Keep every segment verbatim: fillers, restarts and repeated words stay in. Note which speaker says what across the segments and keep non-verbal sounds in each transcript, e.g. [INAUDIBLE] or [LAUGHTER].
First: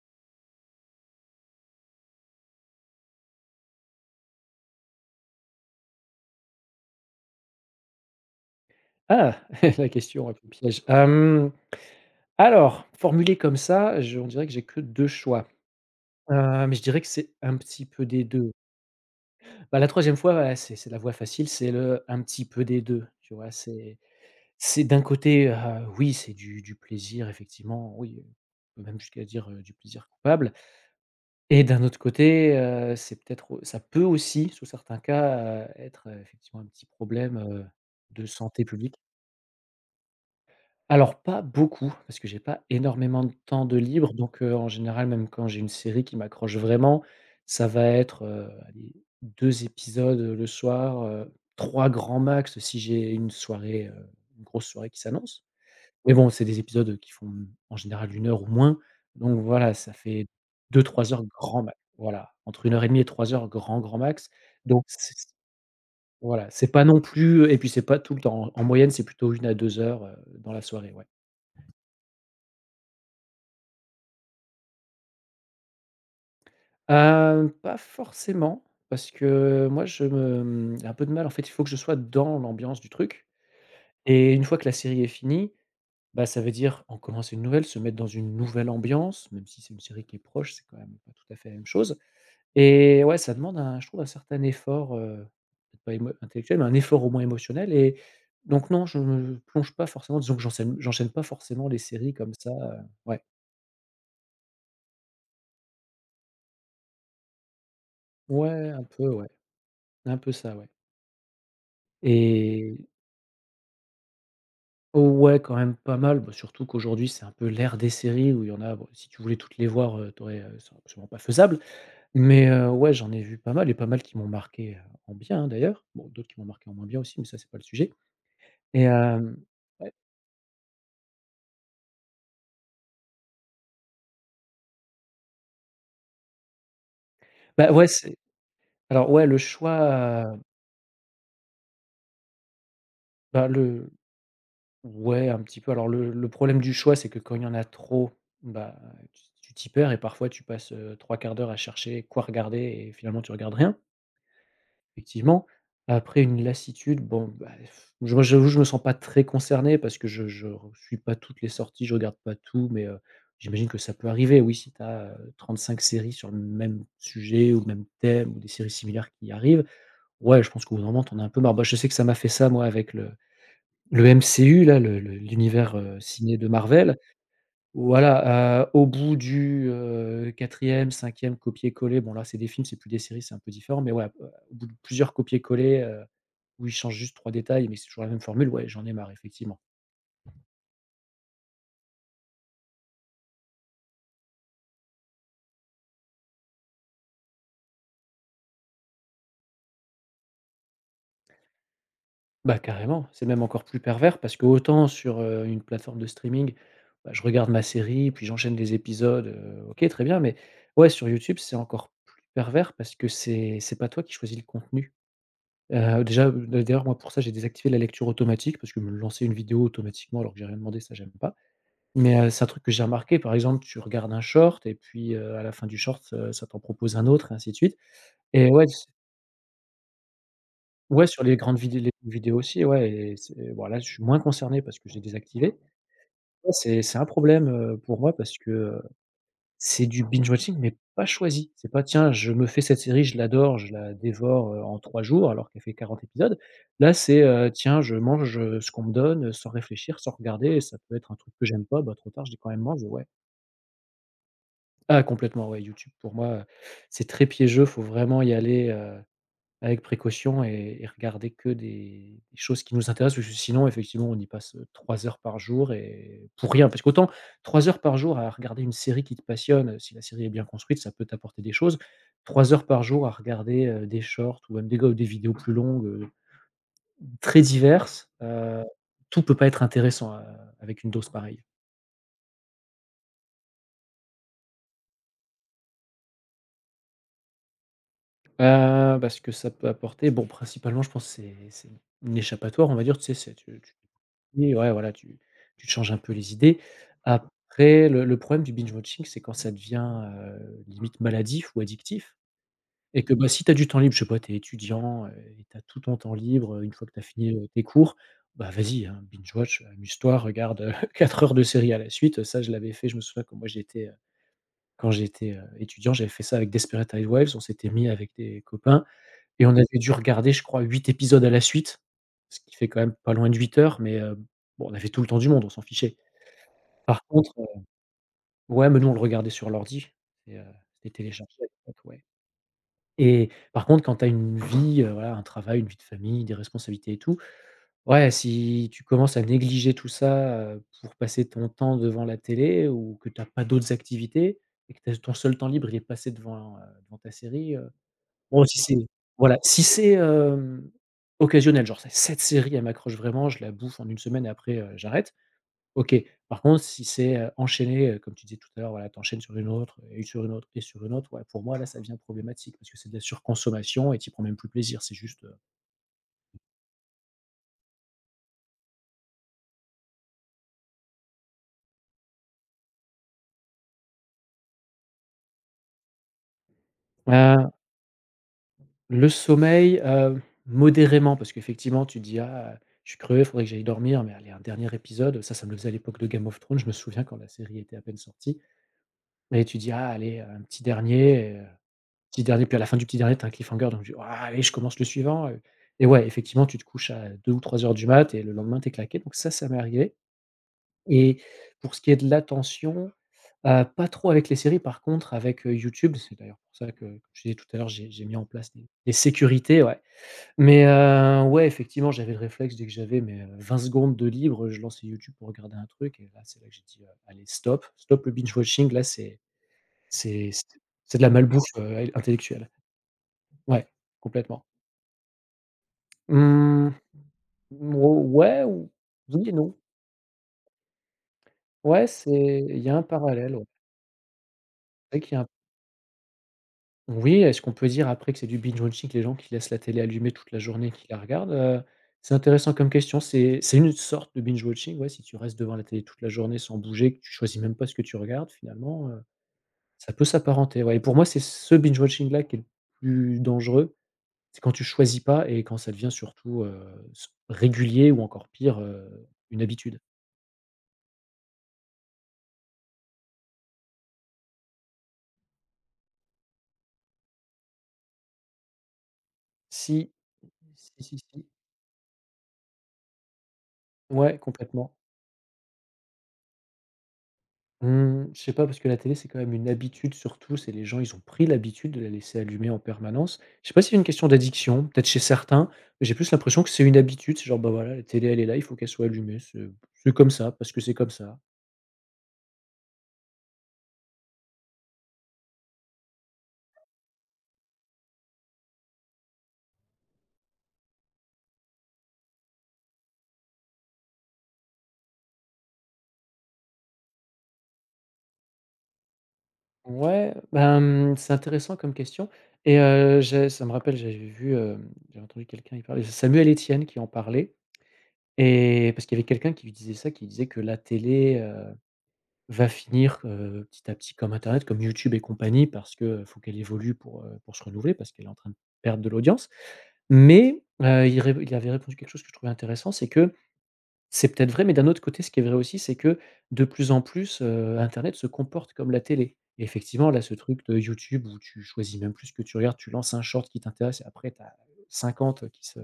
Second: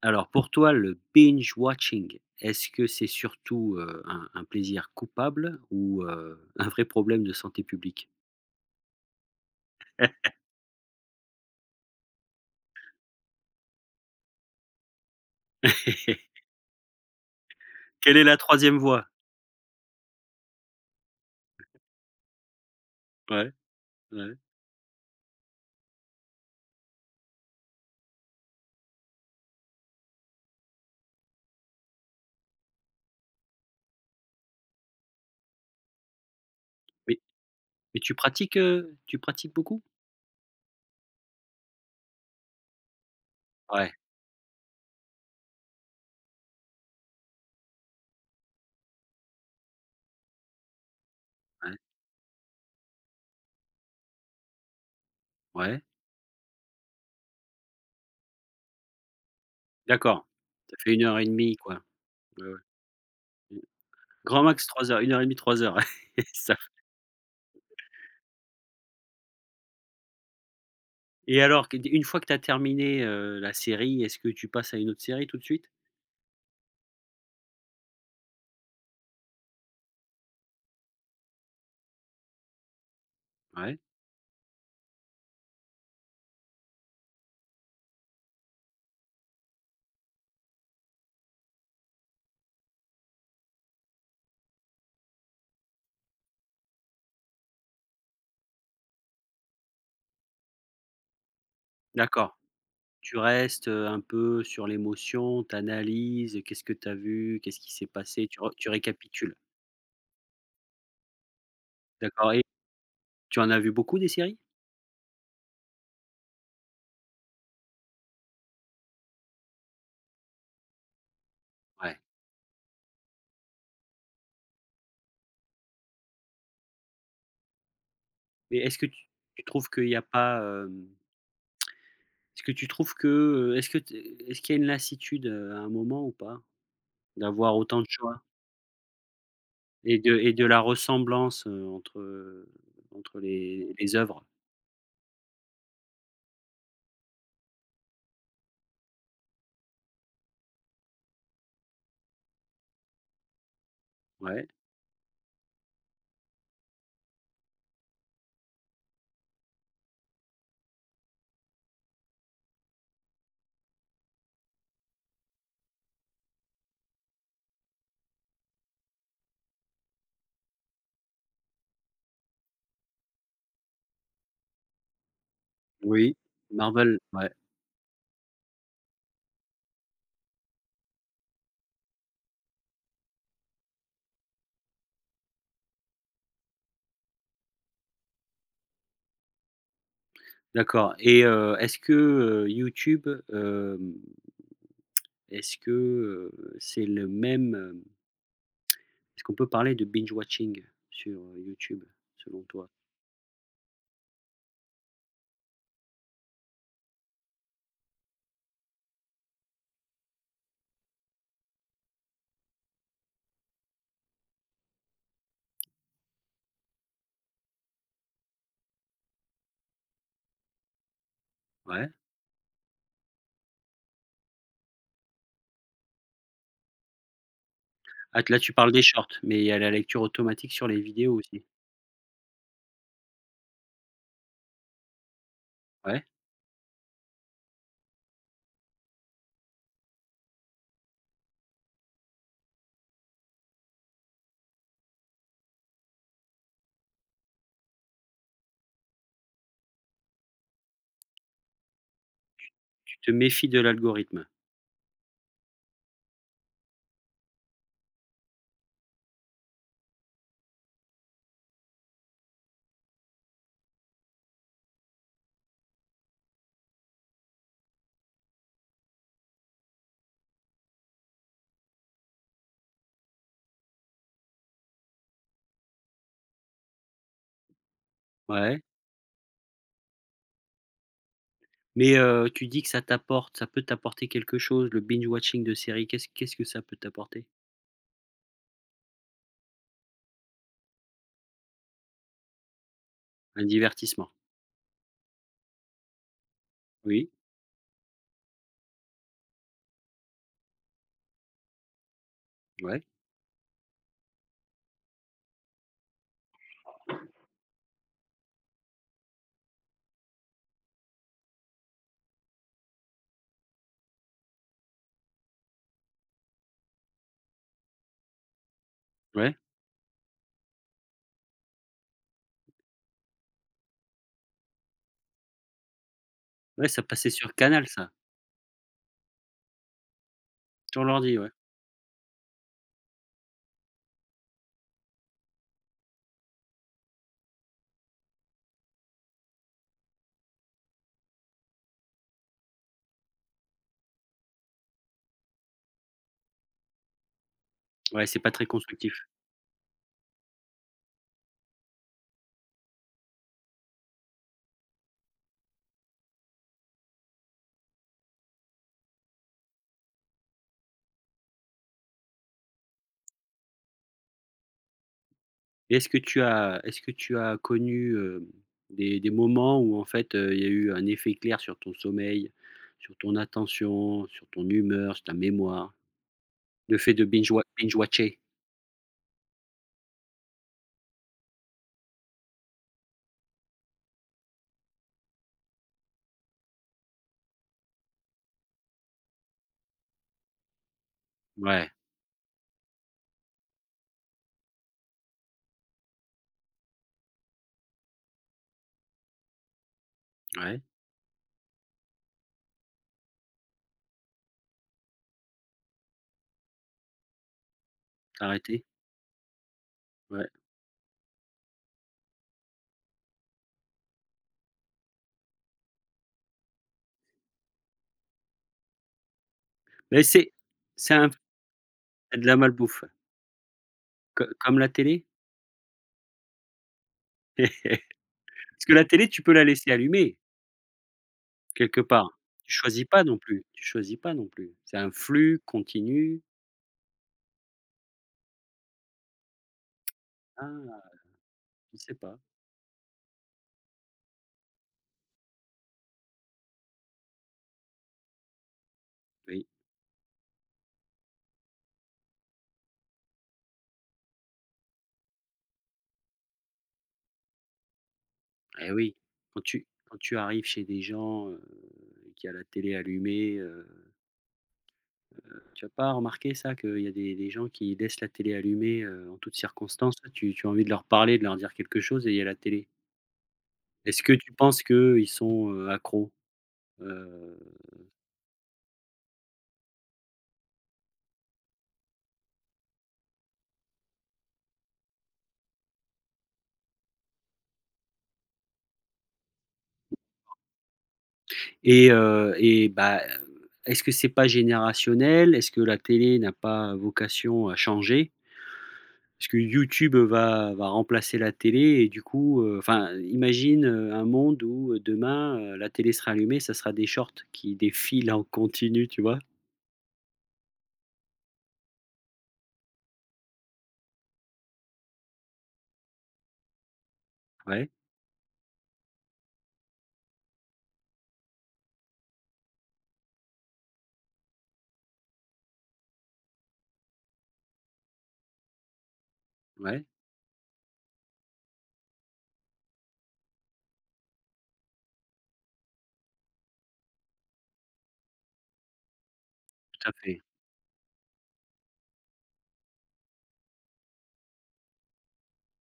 Speaker 1: Alors pour toi, le binge watching, est-ce que c'est surtout, heu, un un plaisir coupable ou, heu, [LAUGHS] un vrai problème de santé publique?
Speaker 2: Ah! [LAUGHS] La question un peu piège. Hem, alors, formulé comme ça, je on dirait que j'ai que deux choix.
Speaker 1: [LAUGHS]
Speaker 2: Heu, mais je dirais que c'est un petit peu
Speaker 1: Quelle est
Speaker 2: des
Speaker 1: la
Speaker 2: deux.
Speaker 1: troisième voie?
Speaker 2: Bah, la troisième fois, voilà, c'est c'est la voie facile, c'est le un petit peu des deux. Tu vois?
Speaker 1: Ouais,
Speaker 2: C'est
Speaker 1: ouais.
Speaker 2: c'est d'un côté, heu, oui, c'est du du plaisir, effectivement, oui, heu, même jusqu'à dire, heu, du plaisir coupable et d'un autre côté, heu, c'est peut-être au ça peut aussi, sous certains cas, heu, être, heu, effectivement un petit
Speaker 1: Mais
Speaker 2: problème, heu,
Speaker 1: mais tu
Speaker 2: de
Speaker 1: pratiques,
Speaker 2: santé
Speaker 1: heu,
Speaker 2: publique.
Speaker 1: tu pratiques beaucoup?
Speaker 2: Alors pas beaucoup, parce que j'ai pas énormément de temps de
Speaker 1: Ouais,
Speaker 2: libre, donc heu, en général, même quand j'ai une série qui m'accroche vraiment, ça va être, heu, allez, deux épisodes, le soir, heu,
Speaker 1: ouais,
Speaker 2: trois grand max si j'ai une soirée, heu, une grosse soirée qui s'annonce.
Speaker 1: ouais,
Speaker 2: Mais bon, c'est des épisodes, qui font, mmh, en général une heure ou moins, donc voilà, ça
Speaker 1: d'accord.
Speaker 2: fait
Speaker 1: Ça
Speaker 2: deux
Speaker 1: fait une
Speaker 2: trois
Speaker 1: heure et
Speaker 2: heures
Speaker 1: demie
Speaker 2: grand max.
Speaker 1: quoi.
Speaker 2: Voilà,
Speaker 1: Ouais, ouais.
Speaker 2: entre une heure et demie et trois heures
Speaker 1: Mmh.
Speaker 2: grand, grand max,
Speaker 1: Grand max
Speaker 2: donc
Speaker 1: trois heures, une
Speaker 2: c'est
Speaker 1: heure et demie, trois heures. [LAUGHS]
Speaker 2: voilà,
Speaker 1: Ça
Speaker 2: c'est pas non plus, et puis c'est pas tout le temps. En moyenne, c'est plutôt une à deux heures, heu, dans la soirée, ouais.
Speaker 1: et alors que une fois que tu as terminé, heu, la série, est-ce que tu passes à une autre série tout de suite?
Speaker 2: Heu, pas forcément, parce que moi je me, mmh, j'ai un peu de mal en fait, il faut que je sois dans l'ambiance du truc
Speaker 1: Ouais,
Speaker 2: et une fois que la série est finie, bah, ça veut dire en commencer une nouvelle, se mettre dans une nouvelle ambiance, même si c'est une série qui est proche, c'est quand même pas tout à fait la même chose et ouais, ça demande un je trouve un certain effort, heu, peut-être pas émo intellectuel, mais un effort au moins émotionnel et donc non, je me plonge pas forcément, disons que j'enchaîne, j'enchaîne pas forcément les séries comme
Speaker 1: d'accord.
Speaker 2: ça, heu,
Speaker 1: Tu
Speaker 2: ouais.
Speaker 1: restes, heu, un peu sur l'émotion, tu analyses, qu'est-ce que tu as vu? Qu'est-ce qui s'est passé? Tu re tu
Speaker 2: Ouais, un peu, ouais,
Speaker 1: récapitules.
Speaker 2: un peu ça, ouais
Speaker 1: D'accord et
Speaker 2: et
Speaker 1: tu en as vu beaucoup des séries?
Speaker 2: ouais, quand même pas mal, bah, surtout qu'aujourd'hui, c'est un peu l'ère des séries où il y en a, bon, si tu voulais toutes les voir, heu, tu aurais, c'est absolument pas faisable.
Speaker 1: Ouais.
Speaker 2: Mais, heu, ouais, j'en ai vu pas mal et pas mal qui m'ont marqué, heu, en bien, hein, d'ailleurs. Bon, d'autres qui m'ont marqué en moins bien aussi, mais ça, c'est pas le sujet.
Speaker 1: Mais est-ce
Speaker 2: Et
Speaker 1: que tu
Speaker 2: hem,
Speaker 1: tu trouves qu'il
Speaker 2: ouais,
Speaker 1: y a pas, hem, est-ce que tu trouves que, heu, est-ce que t est-ce qu'il y a une lassitude, heu, à un moment ou pas? D'avoir
Speaker 2: bah,
Speaker 1: autant
Speaker 2: ouais,
Speaker 1: de
Speaker 2: c'est
Speaker 1: choix
Speaker 2: alors ouais, le
Speaker 1: et de
Speaker 2: choix,
Speaker 1: et
Speaker 2: heu,
Speaker 1: de la ressemblance, heu, entre, entre
Speaker 2: bah,
Speaker 1: les
Speaker 2: le
Speaker 1: les œuvres?
Speaker 2: ouais, un petit peu. Alors le le problème du choix, c'est que quand il y en a trop, bah, tu tu t'y perds et parfois tu passes, heu, trois quarts d'heure à chercher quoi regarder et finalement tu regardes rien.
Speaker 1: Ouais.
Speaker 2: Effectivement. Après une lassitude, bon, bah, pff, je moi, j'avoue, je me sens pas très concerné parce que je je re suis pas toutes les sorties, je regarde pas tout, mais, heu, j'imagine que ça peut arriver, oui, si tu as, heu, trente-cinq séries sur le même sujet ou le même thème ou des séries similaires qui arrivent, ouais, je pense qu'au bout d'un moment, tu as un peu marre. Bah, je sais que ça m'a fait ça, moi, avec le le M C U là, le le l'univers, heu,
Speaker 1: Oui.
Speaker 2: ciné de Marvel.
Speaker 1: Marvel, ouais.
Speaker 2: Voilà, heu, au bout du, heu, quatrième, copier-coller, bon là, c'est des films, c'est plus des séries, c'est un peu différent, mais ouais, heu, au bout de plusieurs copier-coller, heu, où ils changent juste trois détails, mais c'est toujours la même formule, ouais, j'en ai marre effectivement.
Speaker 1: D'accord et heu, est-ce que, heu, YouTube, est-ce que, heu, c'est le même, heu, est-ce qu'on peut parler de binge watching sur, heu, YouTube, selon
Speaker 2: Bah,
Speaker 1: toi?
Speaker 2: carrément, c'est même encore plus pervers parce que autant sur, heu, une plateforme de streaming, bah, je regarde ma série, puis j'enchaîne les épisodes, heu, OK, très bien, mais ouais, sur YouTube, c'est encore plus pervers parce que c'est c'est pas toi qui choisis le contenu. Heu, déjà, euh, d'ailleurs, moi, pour ça, j'ai désactivé la lecture automatique parce que me lancer une vidéo automatiquement alors que j'ai rien demandé, ça, j'aime pas.
Speaker 1: Ouais.
Speaker 2: Mais, heu, c'est un truc que j'ai remarqué, par exemple, tu regardes un short et puis, heu, à la fin du short, heu, ça t'en propose un autre et ainsi de suite.
Speaker 1: Ah t là,
Speaker 2: Et
Speaker 1: tu
Speaker 2: ouais,
Speaker 1: parles des
Speaker 2: s
Speaker 1: shorts, mais il y a la lecture automatique sur les
Speaker 2: ouais,
Speaker 1: vidéos
Speaker 2: sur les
Speaker 1: aussi.
Speaker 2: grandes vidé les vidéos aussi, ouais et c'est voilà, je suis moins concerné parce que je l'ai désactivé.
Speaker 1: Ouais,
Speaker 2: Ouais, c'est c'est un problème, heu, pour moi parce que, heu C'est du binge watching, mais pas choisi. C'est pas: «Tiens, je me fais cette série, je l'adore, je la dévore, heu, en trois jours», alors qu'elle fait quarante épisodes. Là, c'est, heu: «Tiens, je mange, heu, ce qu'on me donne, heu, sans réfléchir, sans regarder» et ça peut être un truc que j'aime pas, bah, trop tard, je dis quand même: «Mange»,
Speaker 1: tu
Speaker 2: ouais.
Speaker 1: te méfies de l'algorithme.
Speaker 2: Ah complètement, ouais, YouTube pour moi, heu, c'est très piégeux, faut vraiment y aller, heu avec précaution et et regarder que des des choses qui nous intéressent, parce que sinon effectivement on y passe, heu, trois heures par jour et pour rien. Parce qu'autant trois heures par jour à regarder une série qui te passionne, euh, si la série est bien construite, ça peut t'apporter des choses. Trois heures par jour à regarder, heu, des shorts ou même des go des vidéos plus longues, heu, très diverses,
Speaker 1: Ouais,
Speaker 2: heu, tout peut pas être intéressant, heu, avec une dose pareille.
Speaker 1: mais, heu, tu dis que ça t'apporte ça peut t'apporter quelque chose, le binge watching de séries. Qu'est-ce qu'est-ce que ça peut t'apporter?
Speaker 2: Heu, bah, ce que ça peut apporter, bon, principalement, je pense, que c'est c'est une échappatoire, on va dire, tu sais, c'est
Speaker 1: Un
Speaker 2: tu tu
Speaker 1: divertissement.
Speaker 2: oui, ouais, voilà, tu tu te changes un peu les idées.
Speaker 1: Oui,
Speaker 2: Après, le le problème du binge watching, c'est quand ça devient, heu, limite maladif ou addictif
Speaker 1: ouais,
Speaker 2: et que, bah, si tu as du temps libre, je sais pas, tu es étudiant, heu et tu as tout ton temps libre, heu, une fois que tu as fini, heu, tes cours, bah, vas-y, hein, binge watch, amuse-toi, regarde, heu, quatre [LAUGHS] heures de série à la suite. Ça, je l'avais fait, je me souviens que moi, j'étais, heu, quand j'étais, heu, étudiant, j'avais fait ça avec Desperate Housewives. On s'était mis avec des copains
Speaker 1: ouais,
Speaker 2: et on avait dû regarder, je crois, huit épisodes à la suite, ce qui fait quand même pas loin de huit heures, mais heu, bon, on avait tout le temps du monde, on s'en fichait.
Speaker 1: ouais, ça
Speaker 2: Par
Speaker 1: passait
Speaker 2: contre,
Speaker 1: sur
Speaker 2: heu
Speaker 1: Canal ça,
Speaker 2: ouais, mais nous, on le regardait sur l'ordi et heu,
Speaker 1: sur
Speaker 2: c'était
Speaker 1: l'ordi, ouais.
Speaker 2: téléchargé à l'époque, ouais et par contre, quand tu as une vie, heu, voilà, un travail, une vie de famille, des responsabilités et tout, ouais, si tu commences à négliger tout ça, heu, pour passer ton temps devant la télé ou que tu as pas d'autres activités et que tu as ton seul temps libre, il est passé devant, heu, devant ta série, heu
Speaker 1: Ouais, c'est pas très
Speaker 2: Bon, si c'est
Speaker 1: constructif.
Speaker 2: voilà, si c'est, hem, occasionnel, genre c'est cette série, elle m'accroche vraiment, je la bouffe en une semaine et après, heu, j'arrête, OK. Par contre, si c'est, heu, enchaîné, heu, comme tu disais tout à l'heure, voilà, tu enchaînes sur une autre et sur une autre et sur une autre, ouais, pour moi, là, ça devient problématique parce que c'est de la surconsommation et tu y prends même plus plaisir, c'est juste, heu
Speaker 1: Et est-ce que tu as est-ce que tu as connu, heu, des des moments où en fait, heu, il y a eu un effet clair sur ton sommeil, sur ton attention, sur ton humeur, sur ta mémoire? Le fait de binge wa
Speaker 2: heu,
Speaker 1: binge watcher?
Speaker 2: le sommeil, heu, modérément parce qu'effectivement, tu te dis: «Ah, je suis crevé, faudrait que j'aille dormir, mais allez, un dernier épisode», ça, ça me le faisait à l'époque de Game of Thrones, je me souviens quand la série était à peine sortie et tu dis: «Ah, allez, un petit dernier» et heu
Speaker 1: Ouais,
Speaker 2: petit dernier, puis à la fin du petit dernier, t'as un cliffhanger, donc je dis: «Oh allez, je commence le suivant», heu et ouais, effectivement, tu te couches à deux ou trois heures du mat et le lendemain, tu es claqué, donc ça, ça m'est arrivé
Speaker 1: ouais,
Speaker 2: et pour ce qui est de l'attention, heu, pas trop avec les séries, par contre avec, heu, YouTube, c'est d'ailleurs pour ça que, comme je disais tout à l'heure, j'ai j'ai mis
Speaker 1: tu
Speaker 2: en place
Speaker 1: arrêté?
Speaker 2: des des sécurités, ouais.
Speaker 1: Ouais.
Speaker 2: Mais heu, ouais, effectivement, j'avais le réflexe dès que j'avais mes, heu, vingt secondes de libre, je lançais YouTube pour regarder un truc et là, c'est là que j'ai dit: «Heu, allez stop, stop le binge watching, là, c'est
Speaker 1: Mais
Speaker 2: c'est
Speaker 1: c'est
Speaker 2: c'est
Speaker 1: c'est
Speaker 2: c'est de
Speaker 1: un
Speaker 2: la malbouffe, heu,
Speaker 1: c'est de la
Speaker 2: intellectuelle».
Speaker 1: malbouffe,
Speaker 2: Ouais,
Speaker 1: co
Speaker 2: complètement.
Speaker 1: comme la télé?
Speaker 2: Mmh, ou
Speaker 1: [LAUGHS]
Speaker 2: ouais,
Speaker 1: Parce
Speaker 2: ou
Speaker 1: que la télé, tu
Speaker 2: oui
Speaker 1: peux
Speaker 2: et
Speaker 1: la
Speaker 2: non.
Speaker 1: laisser allumer quelque
Speaker 2: Ouais,
Speaker 1: part.
Speaker 2: c'est
Speaker 1: Tu
Speaker 2: il y a un
Speaker 1: choisis pas non
Speaker 2: parallèle,
Speaker 1: plus
Speaker 2: ouais.
Speaker 1: tu choisis pas non plus. C'est un
Speaker 2: C'est vrai qu'il y a un
Speaker 1: flux continu.
Speaker 2: oui, est-ce qu'on peut dire après que c'est du binge watching, les gens qui laissent la télé allumée toute la journée et qui
Speaker 1: Ah,
Speaker 2: la regardent? Heu,
Speaker 1: je sais
Speaker 2: c'est
Speaker 1: pas,
Speaker 2: intéressant comme question. C'est c'est une sorte de binge watching, ouais, si tu restes devant la télé toute la journée sans bouger, que tu choisis même pas ce que tu regardes finalement, heu,
Speaker 1: oui.
Speaker 2: ça peut s'apparenter, ouais et pour moi, c'est ce binge watching là qui est le plus dangereux. C'est quand tu choisis pas et quand ça devient surtout, heu, s régulier ou encore pire,
Speaker 1: Eh
Speaker 2: heu,
Speaker 1: oui, quand
Speaker 2: une
Speaker 1: tu
Speaker 2: habitude.
Speaker 1: quand tu arrives chez des gens, heu, qui a la télé allumée, heu, tu as pas remarqué ça? Qu'il y a des des gens qui laissent la télé allumée, heu, en toutes
Speaker 2: Si,
Speaker 1: circonstances, tu tu as envie de
Speaker 2: si,
Speaker 1: leur
Speaker 2: si,
Speaker 1: parler, de
Speaker 2: si.
Speaker 1: leur dire quelque chose et il y a la télé. Est-ce que
Speaker 2: Ouais,
Speaker 1: tu penses
Speaker 2: complètement.
Speaker 1: qu'ils sont, heu, accros? Heu
Speaker 2: Mmh, je sais pas parce que la télé, c'est quand même une habitude surtout, c'est les gens, ils ont pris l'habitude de la laisser allumer en permanence. Je sais pas si c'est une question d'addiction, peut-être chez certains, mais j'ai plus l'impression que c'est une habitude, c'est genre, bah, voilà, la télé, elle est là, il faut qu'elle soit allumée, c'est c'est comme ça, parce que c'est comme ça.
Speaker 1: et heu et bah, est-ce que c'est pas générationnel? Est-ce que la télé n'a pas vocation à changer? Parce que YouTube va va remplacer la télé et du coup, heu, enfin, imagine, heu, un monde où, heu, demain, heu, la télé sera allumée, ça sera des shorts qui défilent en continu, tu vois?
Speaker 2: Ouais, ben, c'est intéressant comme question et heu, j'ai ça me rappelle, j'avais vu, hem, j'avais entendu quelqu'un y parler, c'est Samuel Etienne qui en parlait,
Speaker 1: Ouais,
Speaker 2: et parce qu'il y avait quelqu'un qui lui disait ça, qui disait que la télé va finir, heu, petit à petit, comme internet, comme YouTube et compagnie, parce que faut qu'elle évolue pour, heu, pour se renouveler parce qu'elle est en train de perdre de l'audience.
Speaker 1: ouais,
Speaker 2: Mais, heu, il ré il avait répondu quelque chose que je trouvais intéressant, c'est que c'est peut-être vrai, mais d'un autre côté, ce qui est vrai aussi, c'est que de plus en plus, heu, internet se comporte comme la télé. Et
Speaker 1: tout
Speaker 2: effectivement,
Speaker 1: à
Speaker 2: là, ce
Speaker 1: fait.
Speaker 2: truc de YouTube où tu choisis même plus ce que tu regardes, tu lances un short qui t'intéresse et après tu as cinquante qui se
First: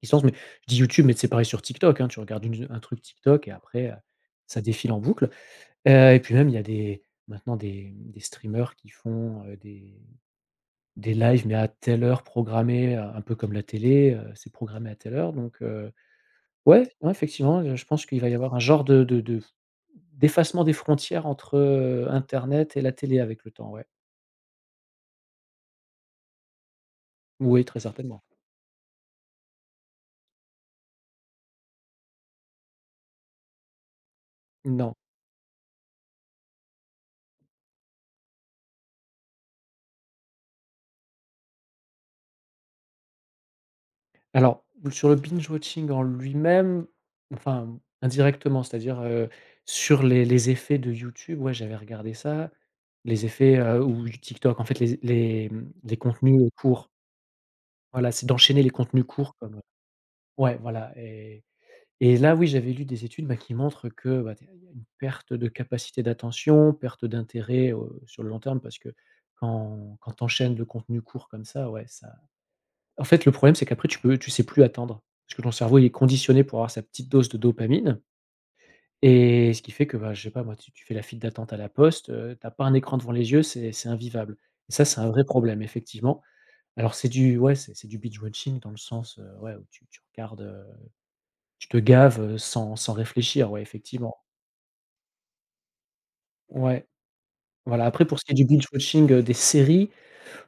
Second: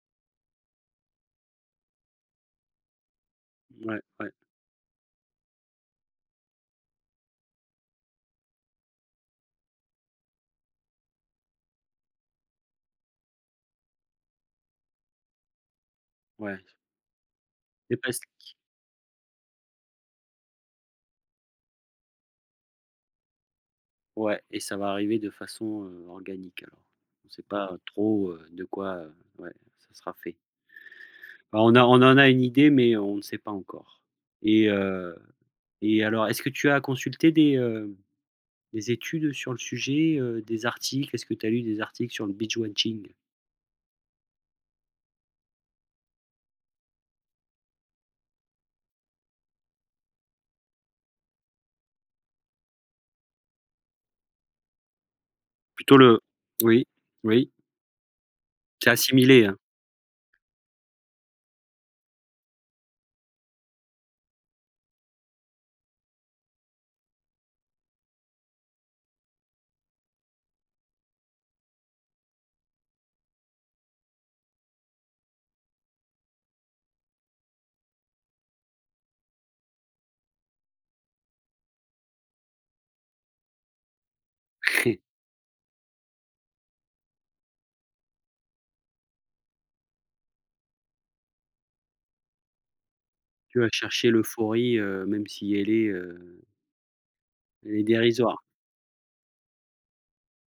Speaker 2: qui se lancent. Mais je dis YouTube, mais c'est pareil sur TikTok, hein. Tu regardes une un truc TikTok et après, heu,
Speaker 1: Ouais, ouais,
Speaker 2: ça défile en boucle. Heu et puis même, il y a des maintenant des des streamers qui font, heu, des des lives, mais à telle heure programmée, heu, un peu comme la télé, heu, c'est programmé à telle heure, donc heu,
Speaker 1: ouais.
Speaker 2: ouais, ouais, effectivement, heu, je
Speaker 1: Et
Speaker 2: pense
Speaker 1: parce
Speaker 2: qu'il va y avoir un genre de de de d'effacement des frontières entre, heu, internet et la télé avec le temps, ouais.
Speaker 1: ouais et ça va arriver de façon, heu, organique alors. On ne sait
Speaker 2: Oui,
Speaker 1: pas
Speaker 2: très certainement.
Speaker 1: trop, heu, de quoi, heu, ouais, ça sera fait. Bah, on a on en a une idée mais on ne sait pas encore. Et
Speaker 2: Non.
Speaker 1: heu et alors est-ce que tu as consulté des, heu des études sur le sujet, heu, des articles? Est-ce que tu as lu des articles sur le beach watching?
Speaker 2: Alors, sur le binge watching en lui-même, enfin, indirectement, c'est-à-dire, heu, sur les les effets de YouTube, ouais, j'avais regardé ça. Les effets, heu, ou du TikTok, en fait, les les, mmh,
Speaker 1: Plutôt
Speaker 2: les
Speaker 1: le
Speaker 2: contenus
Speaker 1: oui,
Speaker 2: courts.
Speaker 1: oui,
Speaker 2: Voilà, c'est d'enchaîner les
Speaker 1: c'est
Speaker 2: contenus courts
Speaker 1: assimilé, hein.
Speaker 2: comme, ouais, voilà. Et et là, oui, j'avais lu des études, bah, qui montrent que, bah, tu il y a une perte de capacité d'attention, perte d'intérêt, heu, sur le long terme, parce que quand quand tu enchaînes le contenu court comme ça, ouais, ça en fait, le problème, c'est qu'après tu peux tu sais plus attendre. Parce que ton cerveau, il est conditionné pour avoir sa petite dose de dopamine, et ce qui fait que, bah, je sais pas moi, tu tu fais la file d'attente à la poste, heu, tu pas un écran devant les yeux, c'est c'est invivable, et ça, c'est un
Speaker 1: [LAUGHS]
Speaker 2: vrai problème effectivement. Alors c'est du ouais, c'est c'est du binge watching dans le sens, heu, ouais, où tu tu regardes, heu, tu te gaves, heu, sans sans réfléchir,
Speaker 1: Tu
Speaker 2: ouais,
Speaker 1: vas chercher
Speaker 2: effectivement.
Speaker 1: l'euphorie, heu, même si elle est, heu,
Speaker 2: Ouais,
Speaker 1: elle est
Speaker 2: voilà, après pour ce qui est
Speaker 1: dérisoire.
Speaker 2: du binge watching, heu, des séries,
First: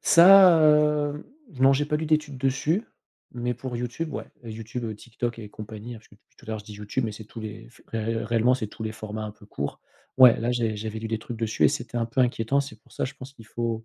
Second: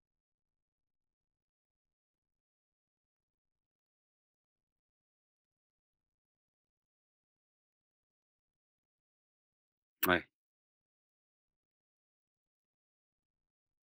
Speaker 2: ça, heu, non, j'ai pas lu d'études dessus, mais pour YouTube, ouais, euh, YouTube, heu, TikTok et compagnie, hein, parce que depuis tout à l'heure, je dis YouTube, mais c'est tous les ré réellement, c'est tous les formats un peu courts.
Speaker 1: Ouais,
Speaker 2: Ouais, là, j'ai j'avais lu des trucs dessus et c'était un peu inquiétant. C'est pour ça, je pense qu'il faut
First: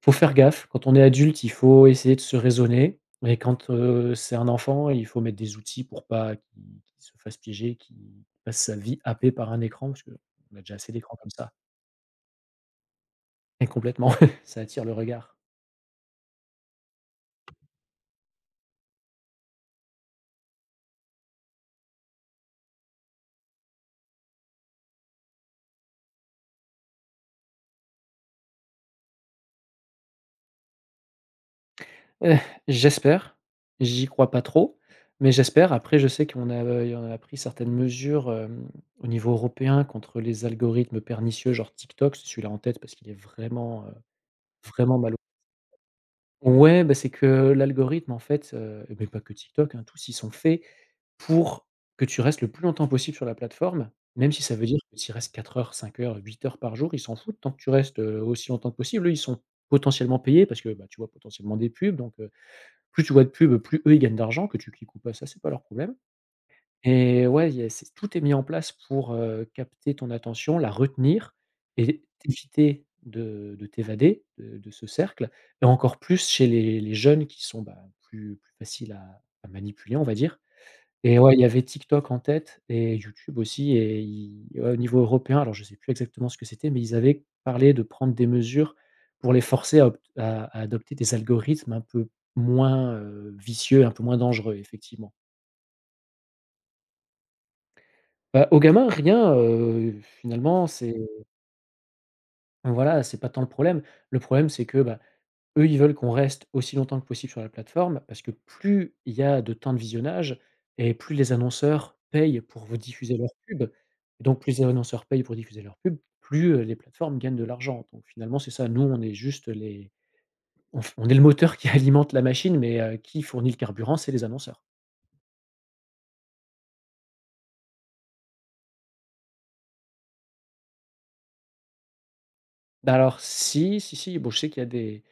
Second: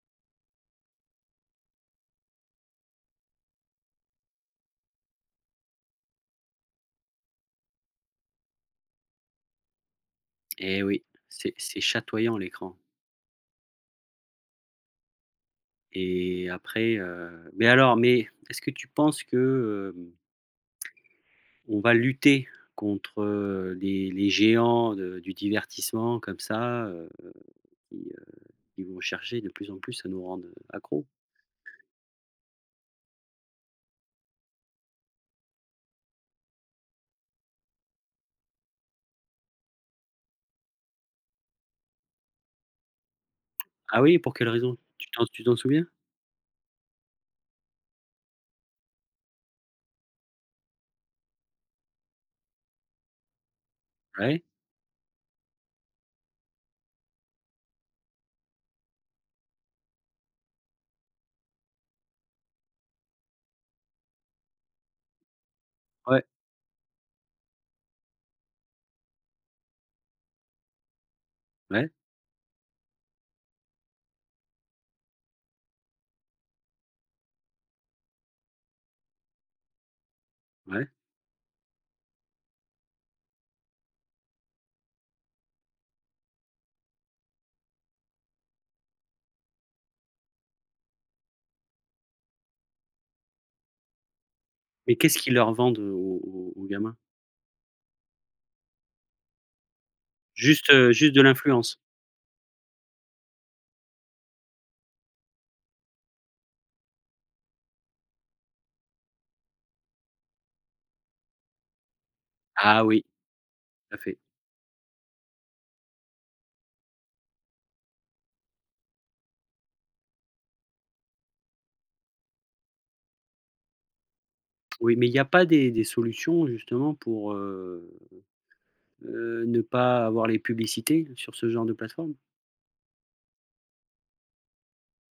Speaker 2: faut faire gaffe. Quand on est adulte, il faut essayer de se raisonner, et quand, heu, c'est un enfant, il faut mettre des outils pour pas qu'il qu'il se fasse piéger, qu'il passe sa vie happé par un écran, parce qu'on a déjà
Speaker 1: eh
Speaker 2: assez
Speaker 1: oui,
Speaker 2: d'écrans comme
Speaker 1: c'est
Speaker 2: ça,
Speaker 1: c'est chatoyant l'écran
Speaker 2: et complètement, [LAUGHS] ça attire le regard.
Speaker 1: et après, heu mais alors, mais est-ce que tu penses que, hem, on va lutter contre, heu, les les géants de du divertissement comme ça, heu, qui, heu, qui vont chercher de plus en plus à nous rendre, accros?
Speaker 2: Heu, J'espère. J'y crois pas trop, mais j'espère. Après, je sais qu'on a, heu, on a pris certaines mesures, hem, au niveau européen contre les algorithmes pernicieux, genre TikTok. C'est celui-là en tête parce qu'il est vraiment, heu,
Speaker 1: Ah oui, pour quelle raison?
Speaker 2: vraiment
Speaker 1: Tu
Speaker 2: malo
Speaker 1: t'en tu t'en souviens?
Speaker 2: ouais, bah, c'est que l'algorithme, en fait, heu, mais pas que TikTok, hein, tous, ils sont faits pour que tu restes le plus longtemps possible sur la plateforme, même
Speaker 1: Ouais,
Speaker 2: si ça veut dire que tu y restes quatre heures, cinq heures, huit heures par jour, ils s'en foutent tant que tu restes, heu, aussi longtemps que possible. Eux, ils sont potentiellement payés parce que, bah, tu vois potentiellement des pubs, donc plus tu vois de pubs, plus eux, ils gagnent d'argent. Que tu cliques ou pas, ça, c'est pas leur problème.
Speaker 1: ouais,
Speaker 2: Et ouais, il y a c'est tout est mis en place pour, heu, capter ton attention, la retenir
Speaker 1: ouais,
Speaker 2: et éviter de de t'évader de de ce cercle, et encore plus chez les les jeunes qui sont, bah, plus plus faciles à à manipuler, on va dire.
Speaker 1: ouais.
Speaker 2: Et ouais, il y avait TikTok en tête et YouTube aussi, et ils ouais, au niveau européen, alors je sais plus exactement ce que c'était, mais ils avaient parlé de prendre des mesures pour les forcer à opt à à adopter des algorithmes un peu moins, heu, vicieux, un peu moins dangereux,
Speaker 1: Mais
Speaker 2: effectivement.
Speaker 1: qu'est-ce qu'ils leur vendent, aux aux aux gamins?
Speaker 2: Bah, aux gamins rien, heu, finalement,
Speaker 1: Juste, heu,
Speaker 2: c'est
Speaker 1: juste de l'influence?
Speaker 2: voilà, c'est pas tant le problème. Le problème, c'est que, bah, eux, ils veulent qu'on reste aussi longtemps que possible sur la plateforme, parce que plus il y a de temps de visionnage et plus les annonceurs payent pour vous
Speaker 1: Ah oui,
Speaker 2: diffuser leurs pubs,
Speaker 1: tout à fait.
Speaker 2: et donc plus les annonceurs payent pour diffuser leurs pubs, plus, heu, les plateformes gagnent de l'argent. Donc finalement, c'est ça, nous, on est juste les on f on est le moteur qui [LAUGHS] alimente la machine, mais, heu, qui fournit le carburant, c'est les annonceurs.
Speaker 1: Oui, mais il n'y a pas des des solutions justement pour, heu heu, ne pas avoir les publicités sur ce genre de plateforme?
Speaker 2: Bah, alors si, si, si, bon, je sais qu'il y a des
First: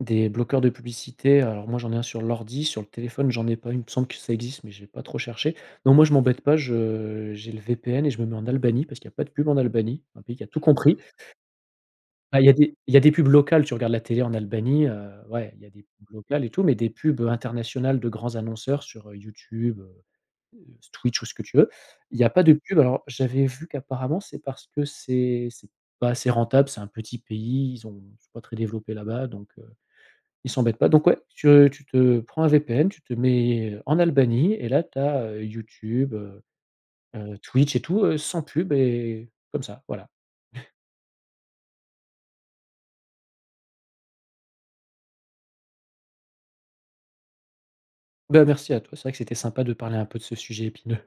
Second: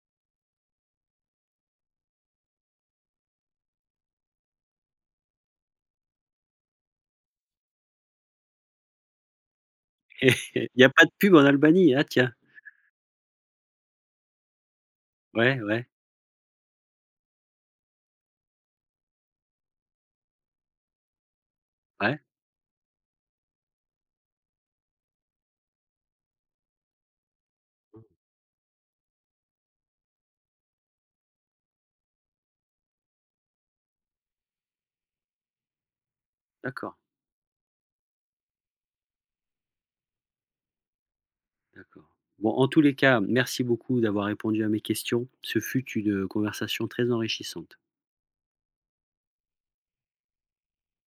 Speaker 2: Des bloqueurs de publicité. Alors moi j'en ai un sur l'ordi, sur le téléphone j'en ai pas. Il me semble que ça existe, mais j'ai pas trop cherché. Non, moi je m'embête pas, je j'ai le V P N et je me mets en Albanie parce qu'il y a pas de pub en Albanie, un pays qui a tout
Speaker 1: Il n'y a
Speaker 2: compris.
Speaker 1: pas de pub en Albanie, ah tiens!
Speaker 2: Bah, il y a des il y a des pubs locales, tu regardes la télé en Albanie, heu, ouais,
Speaker 1: Ouais,
Speaker 2: il y a des
Speaker 1: ouais,
Speaker 2: pubs locales et tout, mais des pubs internationales de grands annonceurs sur, heu, YouTube, heu, heu, Twitch ou ce que tu veux.
Speaker 1: ouais.
Speaker 2: Il y a pas de pub. Alors j'avais vu qu'apparemment c'est parce que c'est c'est pas assez rentable, c'est un petit pays, ils ont
Speaker 1: Mmh,
Speaker 2: ils sont pas très développés là-bas, donc heu ils s'embêtent pas. Donc ouais, tu euh, tu te prends un V P N, tu te mets en Albanie, et là tu as, heu, YouTube, heu
Speaker 1: d'accord,
Speaker 2: heu, Twitch et tout, heu, sans pub, et comme ça, voilà.
Speaker 1: d'accord. Bon, en tous les cas, merci beaucoup d'avoir répondu à mes questions. Ce fut une conversation très enrichissante.
Speaker 2: Bah, merci à toi, c'est vrai que c'était sympa de parler un peu de ce sujet épineux.